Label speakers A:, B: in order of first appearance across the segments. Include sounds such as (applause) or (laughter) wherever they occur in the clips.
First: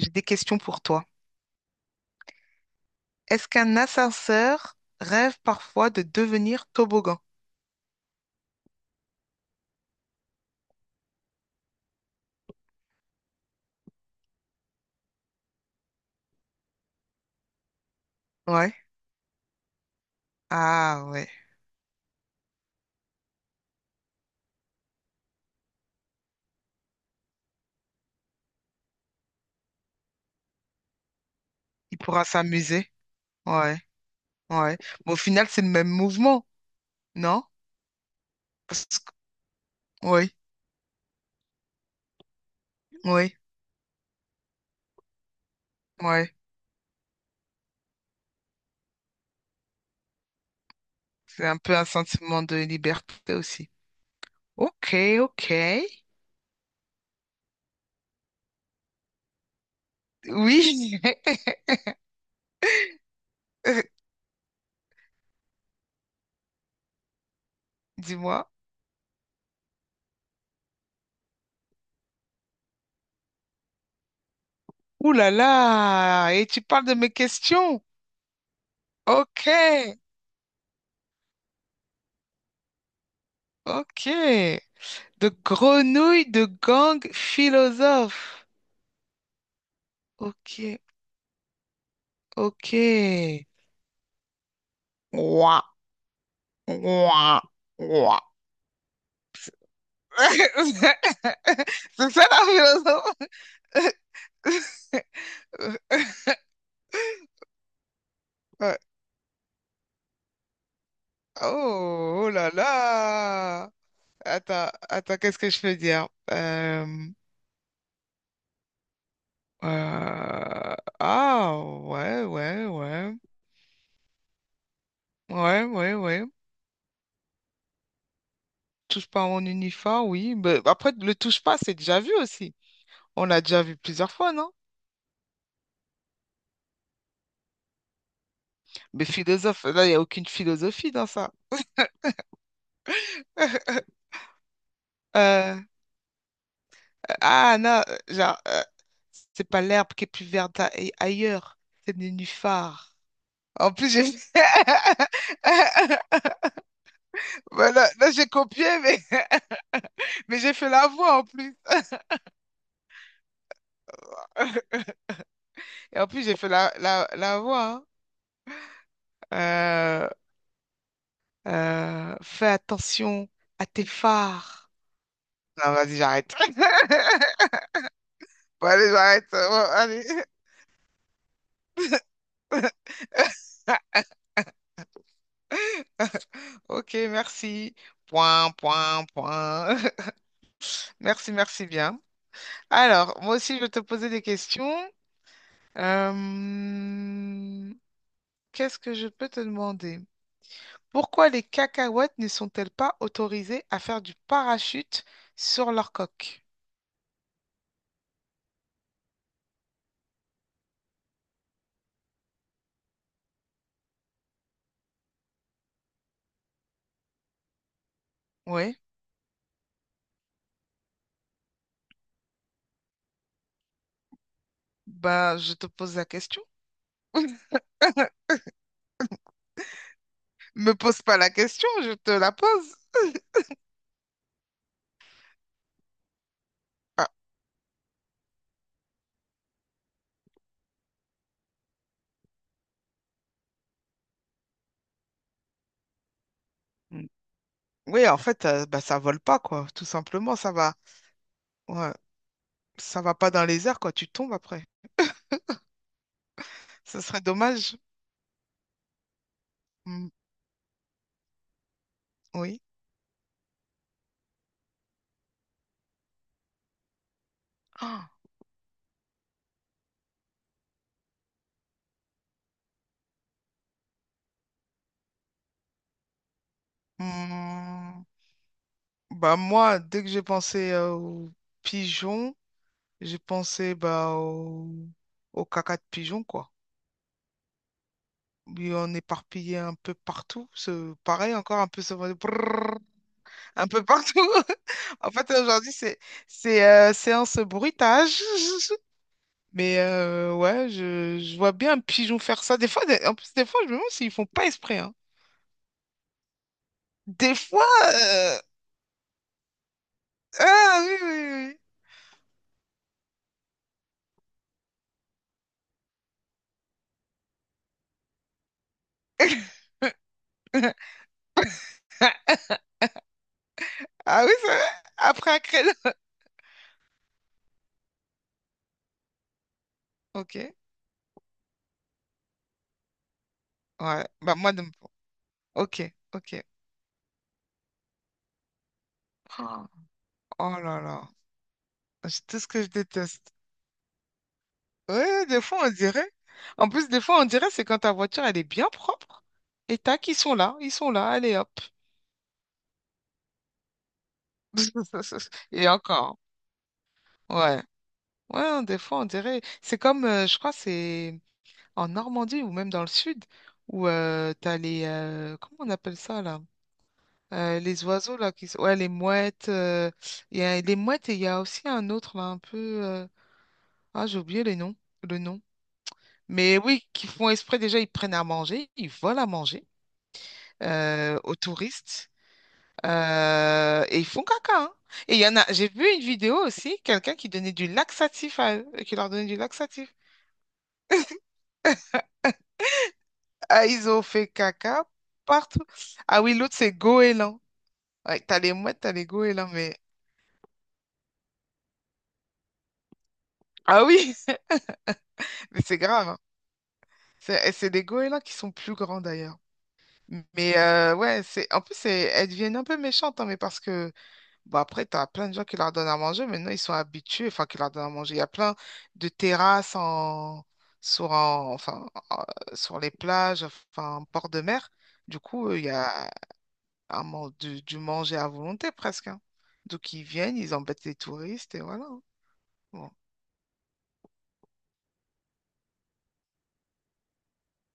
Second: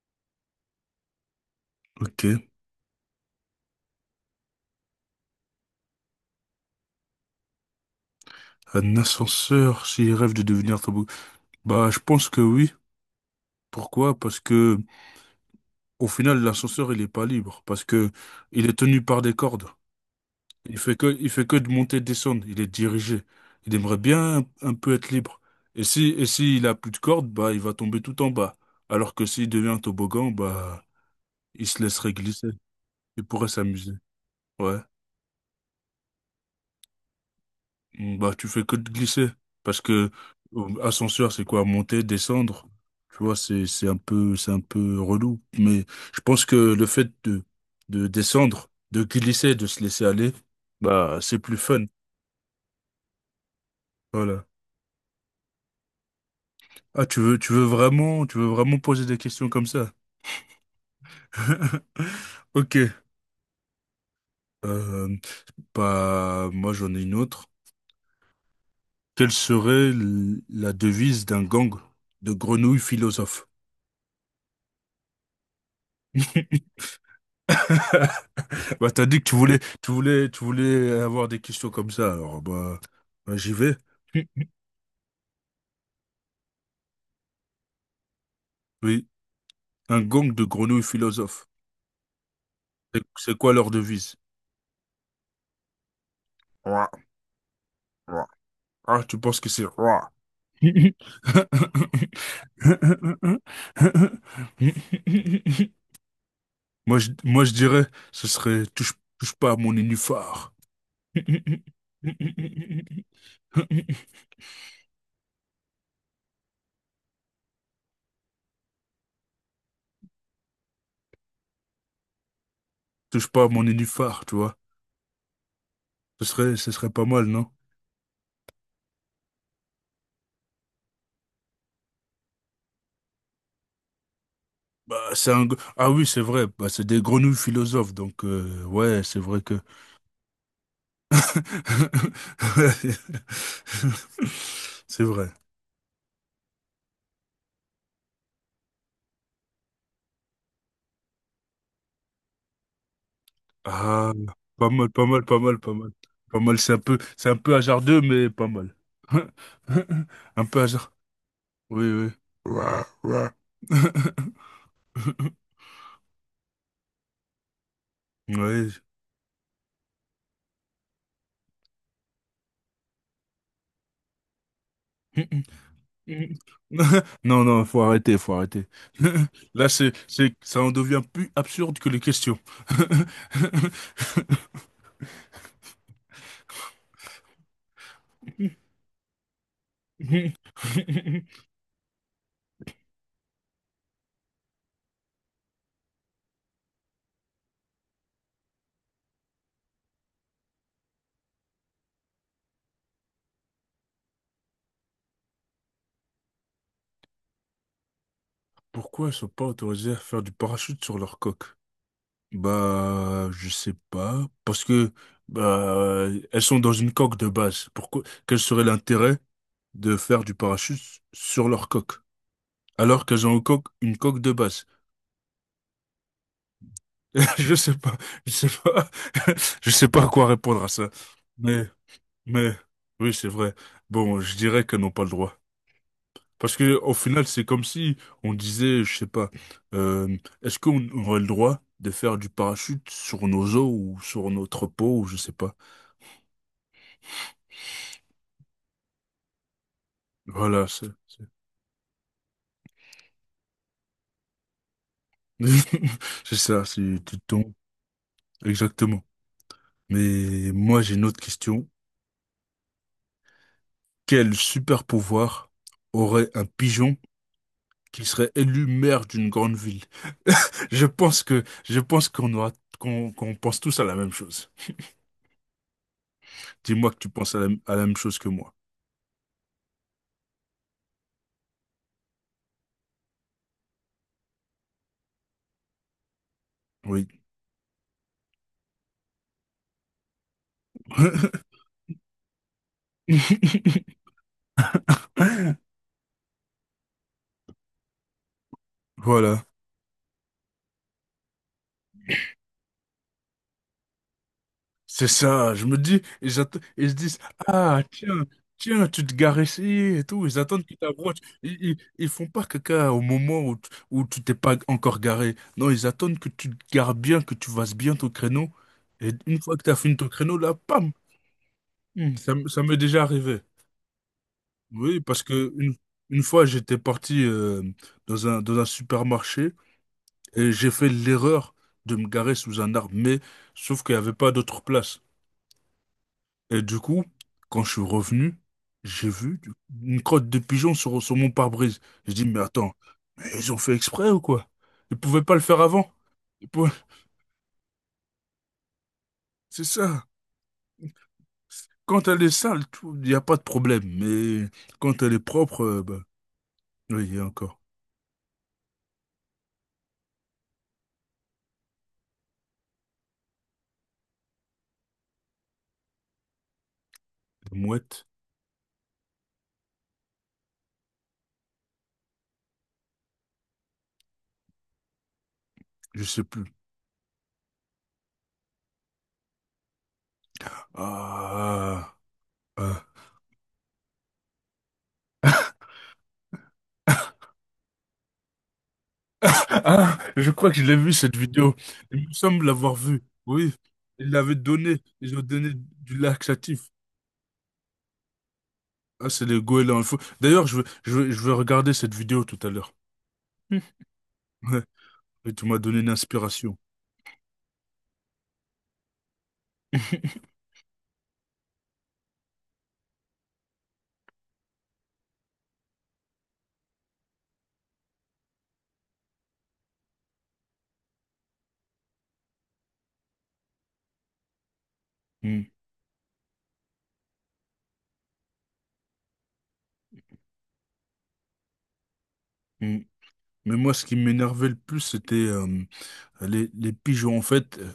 A: J'ai des questions pour toi.
B: Ok.
A: Est-ce qu'un ascenseur rêve parfois de devenir toboggan?
B: Un ascenseur s'il rêve de devenir tabou. Bah, je pense que oui. Pourquoi? Parce que, au final, l'ascenseur, il est pas libre. Parce que, il
A: Ouais.
B: est tenu par des cordes. Il fait
A: Ah
B: que,
A: ouais.
B: il fait que de monter et de descendre. Il est dirigé. Il aimerait bien un peu être libre. Et si, et s'il a plus de cordes, bah, il va tomber tout en bas. Alors que s'il devient un toboggan, bah, il se
A: Il
B: laisserait
A: pourra
B: glisser.
A: s'amuser.
B: Il pourrait
A: Ouais.
B: s'amuser.
A: Ouais.
B: Ouais.
A: Mais au final, c'est le même mouvement, non?
B: Bah, tu fais que
A: Parce
B: de
A: que...
B: glisser. Parce que
A: Oui,
B: ascenseur, c'est quoi? Monter, descendre. Tu
A: oui,
B: vois, c'est un peu relou. Mais je
A: oui.
B: pense que le fait de descendre, de glisser, de se laisser aller, bah, c'est
A: C'est
B: plus
A: un peu
B: fun.
A: un sentiment de liberté aussi.
B: Voilà.
A: Ok, ok.
B: Ah, tu veux vraiment poser des questions comme ça?
A: Oui. (laughs)
B: (laughs) Ok.
A: Euh,
B: Euh, Bah, moi, j'en ai une autre.
A: Dis-moi.
B: Quelle serait la devise d'un gang de grenouilles philosophes?
A: Ouh là là. Et tu
B: (laughs)
A: parles de mes questions.
B: Bah, t'as dit que tu
A: Ok,
B: voulais, tu voulais, tu voulais avoir des questions comme ça, alors bah, j'y vais.
A: ok.
B: Mm.
A: De grenouille de gang philosophe.
B: Oui, un gang de
A: Ok,
B: grenouilles philosophes. C'est
A: ok.
B: quoi leur devise?
A: Ouah,
B: Ouah,
A: ouah, ouah.
B: ouah. Ah, tu penses que c'est ouah.
A: (laughs) C'est ça la philosophe? (laughs)
B: (laughs) Moi, je dirais, ce serait
A: Ouais.
B: touche, touche pas à mon nénuphar.
A: Oh, oh là
B: (laughs)
A: là! Attends, attends, qu'est-ce que je peux dire? Euh, ah, ouais, ouais, ouais.
B: Touche pas à mon nénuphar, tu vois.
A: Ouais, ouais,
B: Ce
A: ouais.
B: serait, ce serait pas mal, non?
A: Touche pas à mon uniforme, oui. Mais après, le touche pas, c'est déjà vu aussi. On l'a déjà vu plusieurs fois, non?
B: Bah, c'est un... Ah oui, c'est vrai, bah, c'est des grenouilles philosophes, donc ouais,
A: Mais
B: c'est vrai que...
A: philosophe, là, il n'y a aucune philosophie dans ça. (laughs)
B: (laughs) C'est vrai.
A: Euh, ah, non, genre, euh, c'est pas l'herbe qui est plus verte ailleurs, c'est le nénuphar. En plus, j'ai...
B: Ah, pas mal, pas mal, pas mal, pas mal.
A: (laughs)
B: Pas mal, c'est un peu
A: Voilà,
B: hasardeux,
A: là, j'ai
B: mais pas
A: copié,
B: mal.
A: mais, (laughs)
B: (laughs)
A: mais
B: Un
A: j'ai
B: peu
A: fait la
B: hasard.
A: voix en plus.
B: Oui, oui. Ouais, ouais. (laughs)
A: (laughs) Et en plus, j'ai fait la voix.
B: Ouais.
A: Hein. Fais attention à tes phares. Non,
B: (laughs)
A: vas-y, j'arrête.
B: Mm. (laughs)
A: (laughs)
B: Non, non, faut arrêter, faut
A: Bon,
B: arrêter.
A: allez, j'arrête. Bon,
B: (laughs) Là, c'est,
A: allez.
B: c'est, ça en devient plus absurde que les questions.
A: (laughs) Ok, merci. Point,
B: (laughs)
A: point, point. (laughs) Merci, merci bien. Alors, moi aussi, je vais te poser des questions. Euh, Qu'est-ce que je peux te demander? Pourquoi les cacahuètes ne sont-elles pas autorisées à faire du parachute sur leur coque?
B: Pourquoi ils sont pas autorisés à faire du parachute sur leur coque? Bah, je sais pas. Parce que, bah, elles sont dans une coque de base. Pourquoi, quel serait
A: Oui,
B: l'intérêt de faire du parachute sur leur coque? Alors qu'elles ont une coque de base.
A: ben, je te pose la question.
B: (laughs) Je sais pas,
A: (laughs)
B: je sais pas, (laughs) je sais pas à quoi répondre à
A: Me
B: ça.
A: pose pas la question, je te la
B: Mais
A: pose.
B: oui, c'est vrai. Bon, je dirais qu'elles n'ont pas le droit. Parce que au
A: Ah,
B: final, c'est comme si on disait, je sais pas, euh, est-ce qu'on aurait le droit de faire du parachute sur nos os ou sur notre peau ou je sais pas.
A: mm. Oui, en fait, ça vole pas, quoi. Tout simplement, ça
B: Voilà,
A: va.
B: c'est
A: Ouais, ça va pas dans les airs, quoi. Tu tombes après.
B: (laughs) c'est ça, c'est
A: Ce
B: tu
A: serait
B: tombes
A: dommage.
B: exactement.
A: Mm,
B: Mais moi, j'ai une autre question.
A: oui.
B: Quel super pouvoir aurait un pigeon qui
A: Ah,
B: serait élu maire d'une grande ville? (laughs) Je pense qu'on aura qu'on pense tous à la même chose. Dis-moi que tu penses à la même
A: mm,
B: chose que moi.
A: bah moi, dès que j'ai pensé aux pigeons, j'ai pensé bah, au caca de pigeon, quoi.
B: Oui.
A: Oui, on est éparpillé un peu partout. Pareil, encore un peu ce brrr, un peu
B: (laughs)
A: partout. (laughs) En fait, aujourd'hui, c'est séance bruitage. (laughs)
B: Voilà.
A: Mais ouais, je vois bien un pigeon faire ça. En plus, des fois, je me demande s'ils font pas exprès. Hein.
B: C'est ça. Je me dis, ils se disent,
A: Des fois,
B: ah, tiens,
A: euh,
B: tiens, tu te gares ici et tout. Ils attendent que tu
A: ah oui,
B: voiture. Ils,
A: oui,
B: ils, ils font pas caca au moment où tu t'es pas encore garé. Non, ils attendent que tu te gares bien, que tu fasses bien ton créneau. Et une fois que tu as fini ton créneau, là,
A: oui.
B: pam! Hmm,
A: (laughs)
B: ça, ça m'est déjà arrivé.
A: Ah oui, c'est vrai?
B: Oui, parce
A: Après un
B: que
A: créneau. (laughs)
B: une fois, j'étais parti dans dans un supermarché. Et
A: Ok.
B: j'ai fait l'erreur de me garer sous un arbre, mais sauf qu'il n'y
A: Ouais.
B: avait pas
A: Bah moi,
B: d'autre
A: non.
B: place.
A: Ok, ok.
B: Et du coup, quand je suis revenu, j'ai vu
A: Oh,
B: une crotte de
A: oh
B: pigeon
A: là là.
B: sur mon pare-brise. J'ai dit,
A: C'est tout
B: mais
A: ce que je
B: attends, mais
A: déteste.
B: ils ont fait exprès ou quoi? Ils pouvaient
A: Ouais,
B: pas le
A: des
B: faire
A: fois, on
B: avant.
A: dirait.
B: Ils
A: En
B: pouvaient-
A: plus, des fois, on dirait c'est quand ta voiture, elle est bien propre.
B: C'est
A: Et
B: ça.
A: tac, ils sont là. Ils sont là. Allez, hop.
B: Quand elle est sale, il n'y a pas de problème. Mais quand elle est
A: (laughs)
B: propre,
A: Et
B: bah,
A: encore.
B: oui, il y a encore.
A: Ouais. Ouais, des fois, on dirait. Je crois, c'est en Normandie ou même dans le sud, où t'as les. Comment on appelle ça, là?
B: Des
A: Les
B: mouettes,
A: oiseaux, là, qui... ouais, les mouettes. Il y a les mouettes et il y a aussi un autre, là, un peu... Ah, j'ai oublié le nom.
B: je sais plus.
A: Mais oui, qui font exprès, déjà, ils prennent à manger, ils volent à manger aux
B: Ah,
A: touristes.
B: ah.
A: Et ils font caca, hein. Et il y en a... J'ai vu une vidéo aussi, quelqu'un qui donnait du laxatif à eux, qui leur
B: (laughs)
A: donnait du laxatif.
B: Ah, je crois que je l'ai vu cette vidéo. Il me semble l'avoir vue. Oui,
A: Ah, ils ont
B: il
A: fait
B: l'avait donné.
A: caca
B: Ils ont donné
A: partout.
B: du
A: Ah oui, l'autre,
B: laxatif.
A: c'est goéland. Ouais, t'as les mouettes, t'as les
B: Ah, c'est les
A: goélands,
B: goélands.
A: mais...
B: Il faut- D'ailleurs, je vais regarder cette vidéo tout à l'heure. Hmm.
A: Ah
B: (laughs)
A: oui,
B: Ouais. Et tu
A: (laughs)
B: m'as
A: mais
B: donné
A: c'est
B: une
A: grave, hein.
B: inspiration.
A: C'est des goélands qui sont plus grands d'ailleurs.
B: (laughs)
A: Mais ouais, c'est en plus c'est- elles deviennent un peu méchantes, hein, mais parce que bon après t'as plein de gens qui leur donnent à manger, maintenant ils sont habitués, enfin qui leur donnent à manger. Il y a plein de terrasses enfin sur les plages, enfin en port de mer. Du
B: Hmm,
A: coup, il y a du manger à volonté presque. Hein. Donc ils viennent, ils embêtent les touristes et voilà. Hein.
B: hmm.
A: Bon,
B: Mais moi, ce qui m'énervait le plus, c'était les pigeons. En fait,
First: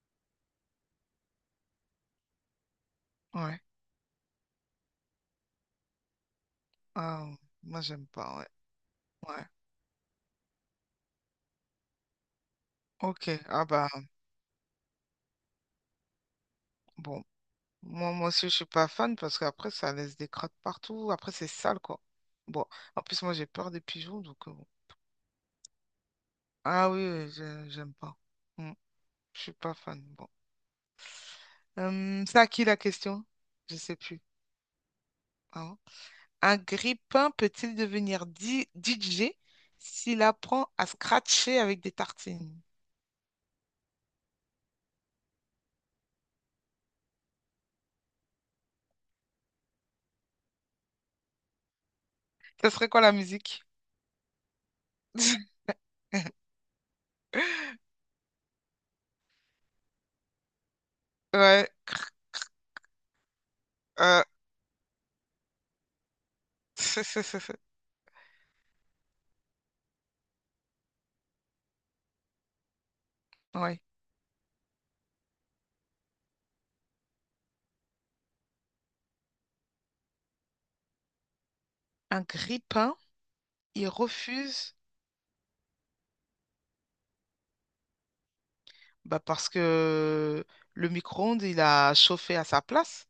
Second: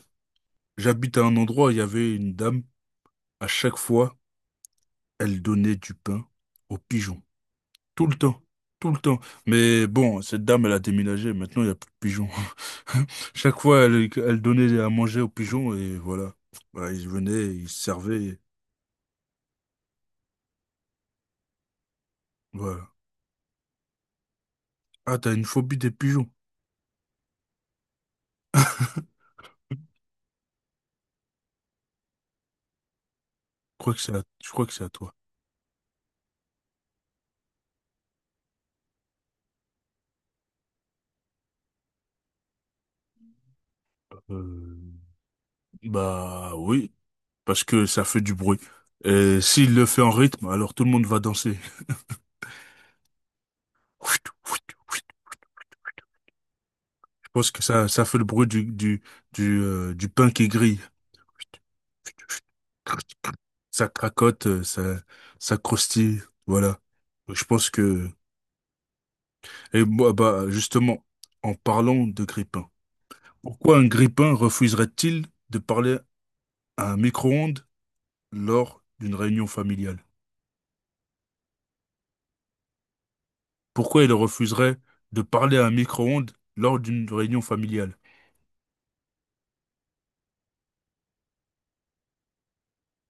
B: j'habite à un endroit où il y avait une dame. À
A: ouais.
B: chaque fois, elle donnait du pain aux pigeons.
A: Ah, moi j'aime
B: Tout le
A: pas,
B: temps,
A: ouais.
B: tout le temps.
A: Ouais.
B: Mais bon, cette dame, elle a déménagé. Maintenant, il n'y a plus de pigeons. (laughs)
A: Ok.
B: Chaque
A: Ah
B: fois,
A: bah
B: elle donnait à manger aux pigeons et voilà. Voilà, ils
A: bon.
B: venaient, ils se
A: Moi, moi
B: servaient.
A: aussi, je suis pas fan parce qu'après, ça laisse des crottes partout. Après, c'est sale, quoi. Bon,
B: Voilà.
A: en plus, moi, j'ai peur des pigeons, donc bon.
B: Ah, t'as une phobie des pigeons.
A: Ah oui, oui, j'aime pas. Mm,
B: (laughs) Je
A: je suis pas fan. Bon. C'est à qui la question? Je
B: crois
A: sais
B: que c'est à,
A: plus.
B: je crois que c'est à toi.
A: Ah ouais. Un grippin peut-il devenir DJ s'il apprend à scratcher avec des tartines?
B: Euh, Bah oui, parce que ça fait du bruit. Et s'il le fait en rythme, alors tout le monde va danser.
A: Ça serait quoi la musique?
B: (laughs)
A: (laughs)
B: Je pense que ça fait le bruit du pain qui grille.
A: Ouais.
B: Ça
A: euh,
B: cracote, ça, ça croustille, voilà. Je
A: (laughs)
B: pense que... Et moi, bah, justement, en parlant de grippin, pourquoi
A: Ouais.
B: un grippin refuserait-il de parler à un micro-ondes lors d'une réunion familiale?
A: Un grippin, il
B: Pourquoi il
A: refuse.
B: refuserait de parler à un micro-ondes lors d'une réunion familiale?
A: Bah parce que le micro-ondes, il a chauffé à sa place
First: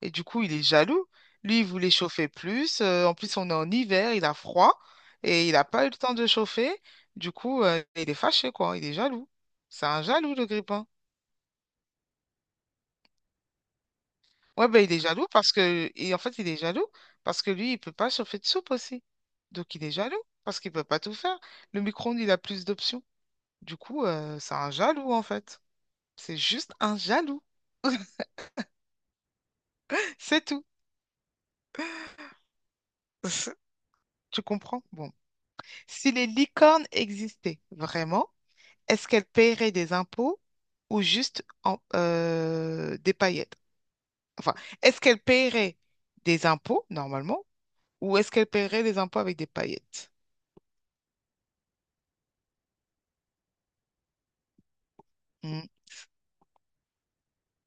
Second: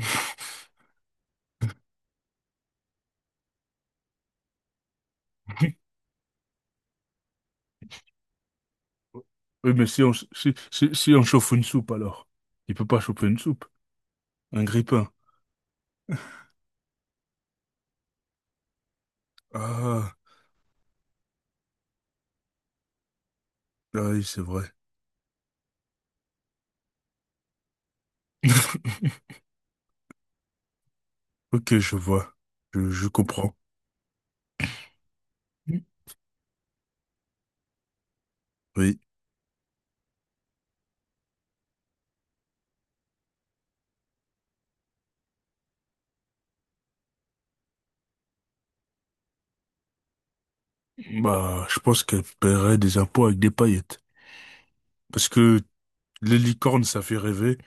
A: et du coup, il est jaloux. Lui, il voulait chauffer plus. En plus, on est en hiver, il a froid et il n'a pas eu le temps de chauffer. Du coup, il est fâché, quoi. Il est jaloux.
B: Oui,
A: C'est
B: mais
A: un jaloux, le grippin.
B: si on chauffe une soupe, alors. Il peut pas chauffer une soupe. Un
A: Ouais, bah, il est
B: grippin.
A: jaloux parce que... Et en fait, il est jaloux parce que lui, il peut pas chauffer de soupe aussi. Donc, il est
B: Ah,
A: jaloux parce qu'il peut pas tout faire. Le micro-ondes, il a plus d'options. Du coup,
B: ah oui, c'est
A: c'est
B: vrai.
A: un jaloux, en fait. C'est juste un jaloux. (laughs)
B: (laughs)
A: C'est tout.
B: Ok, je vois. Je comprends.
A: (laughs) Tu comprends? Bon.
B: Mm.
A: Si les licornes existaient vraiment,
B: Oui.
A: est-ce qu'elles paieraient des impôts ou juste des paillettes? Enfin, est-ce qu'elles paieraient des impôts normalement ou est-ce qu'elles paieraient des impôts avec des paillettes?
B: Bah, je pense qu'elle paierait des impôts avec des paillettes. Parce que
A: Hmm.
B: les licornes, ça fait rêver.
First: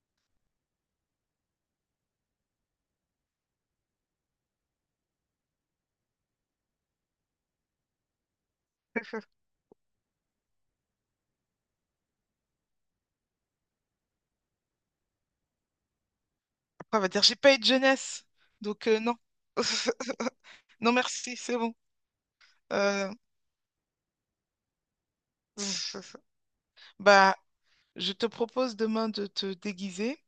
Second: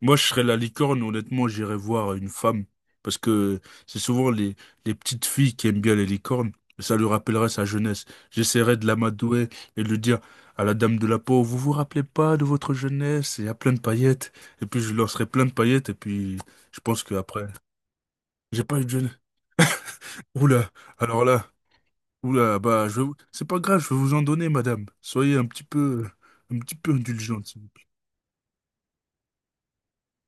B: Moi, je serais la licorne, honnêtement, j'irais voir une femme. Parce que c'est souvent les petites filles qui aiment bien les licornes. Ça lui rappellerait sa jeunesse. J'essaierais de l'amadouer et de lui dire à la dame de la peau, vous vous rappelez pas de votre jeunesse? Il y a plein de paillettes. Et puis, je lui lancerai plein de paillettes. Et puis, je
A: Après, on
B: pense
A: va dire, j'ai
B: qu'après,
A: pas eu de jeunesse,
B: j'ai pas eu
A: donc
B: de
A: non.
B: jeunesse.
A: (laughs)
B: Oula,
A: Non,
B: alors
A: merci,
B: là.
A: c'est bon.
B: Oula, bah, vais
A: Euh,
B: c'est pas grave, je vais vous en donner, madame. Soyez
A: (laughs)
B: un petit peu
A: Bah,
B: indulgente. S'il vous
A: je te propose demain de te déguiser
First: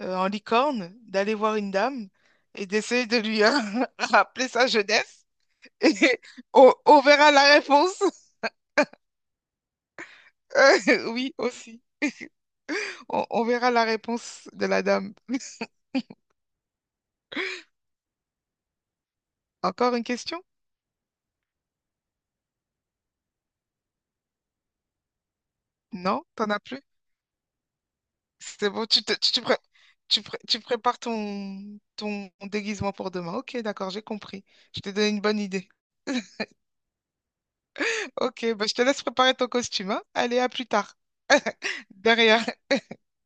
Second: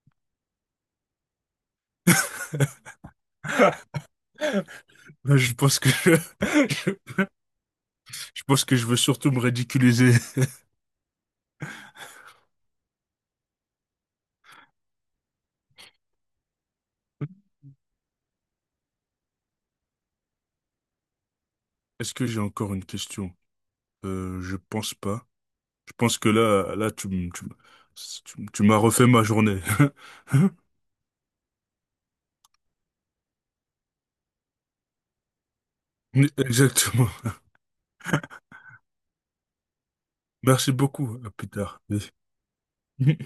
A: en licorne, d'aller voir une dame et d'essayer de lui
B: plaît.
A: (laughs) rappeler sa jeunesse.
B: Là, je pense
A: (laughs)
B: que
A: Et
B: (laughs)
A: on verra la réponse.
B: je
A: (laughs)
B: pense que je veux surtout me ridiculiser.
A: Oui, aussi. On verra la réponse de la dame. (laughs) Encore une question?
B: Est-ce que j'ai encore une question? Je pense pas. Je pense
A: Non,
B: que
A: t'en as
B: là,
A: plus?
B: là, tu
A: C'est
B: m'as
A: bon,
B: refait ma journée.
A: tu prépares ton déguisement pour demain. Ok, d'accord, j'ai compris. Je t'ai donné une bonne idée.
B: (laughs)
A: (laughs)
B: Exactement.
A: Ok, bah, je te laisse préparer ton costume, hein. Allez, à plus
B: Merci
A: tard.
B: beaucoup. À plus tard.
A: (laughs) Derrière.
B: Oui.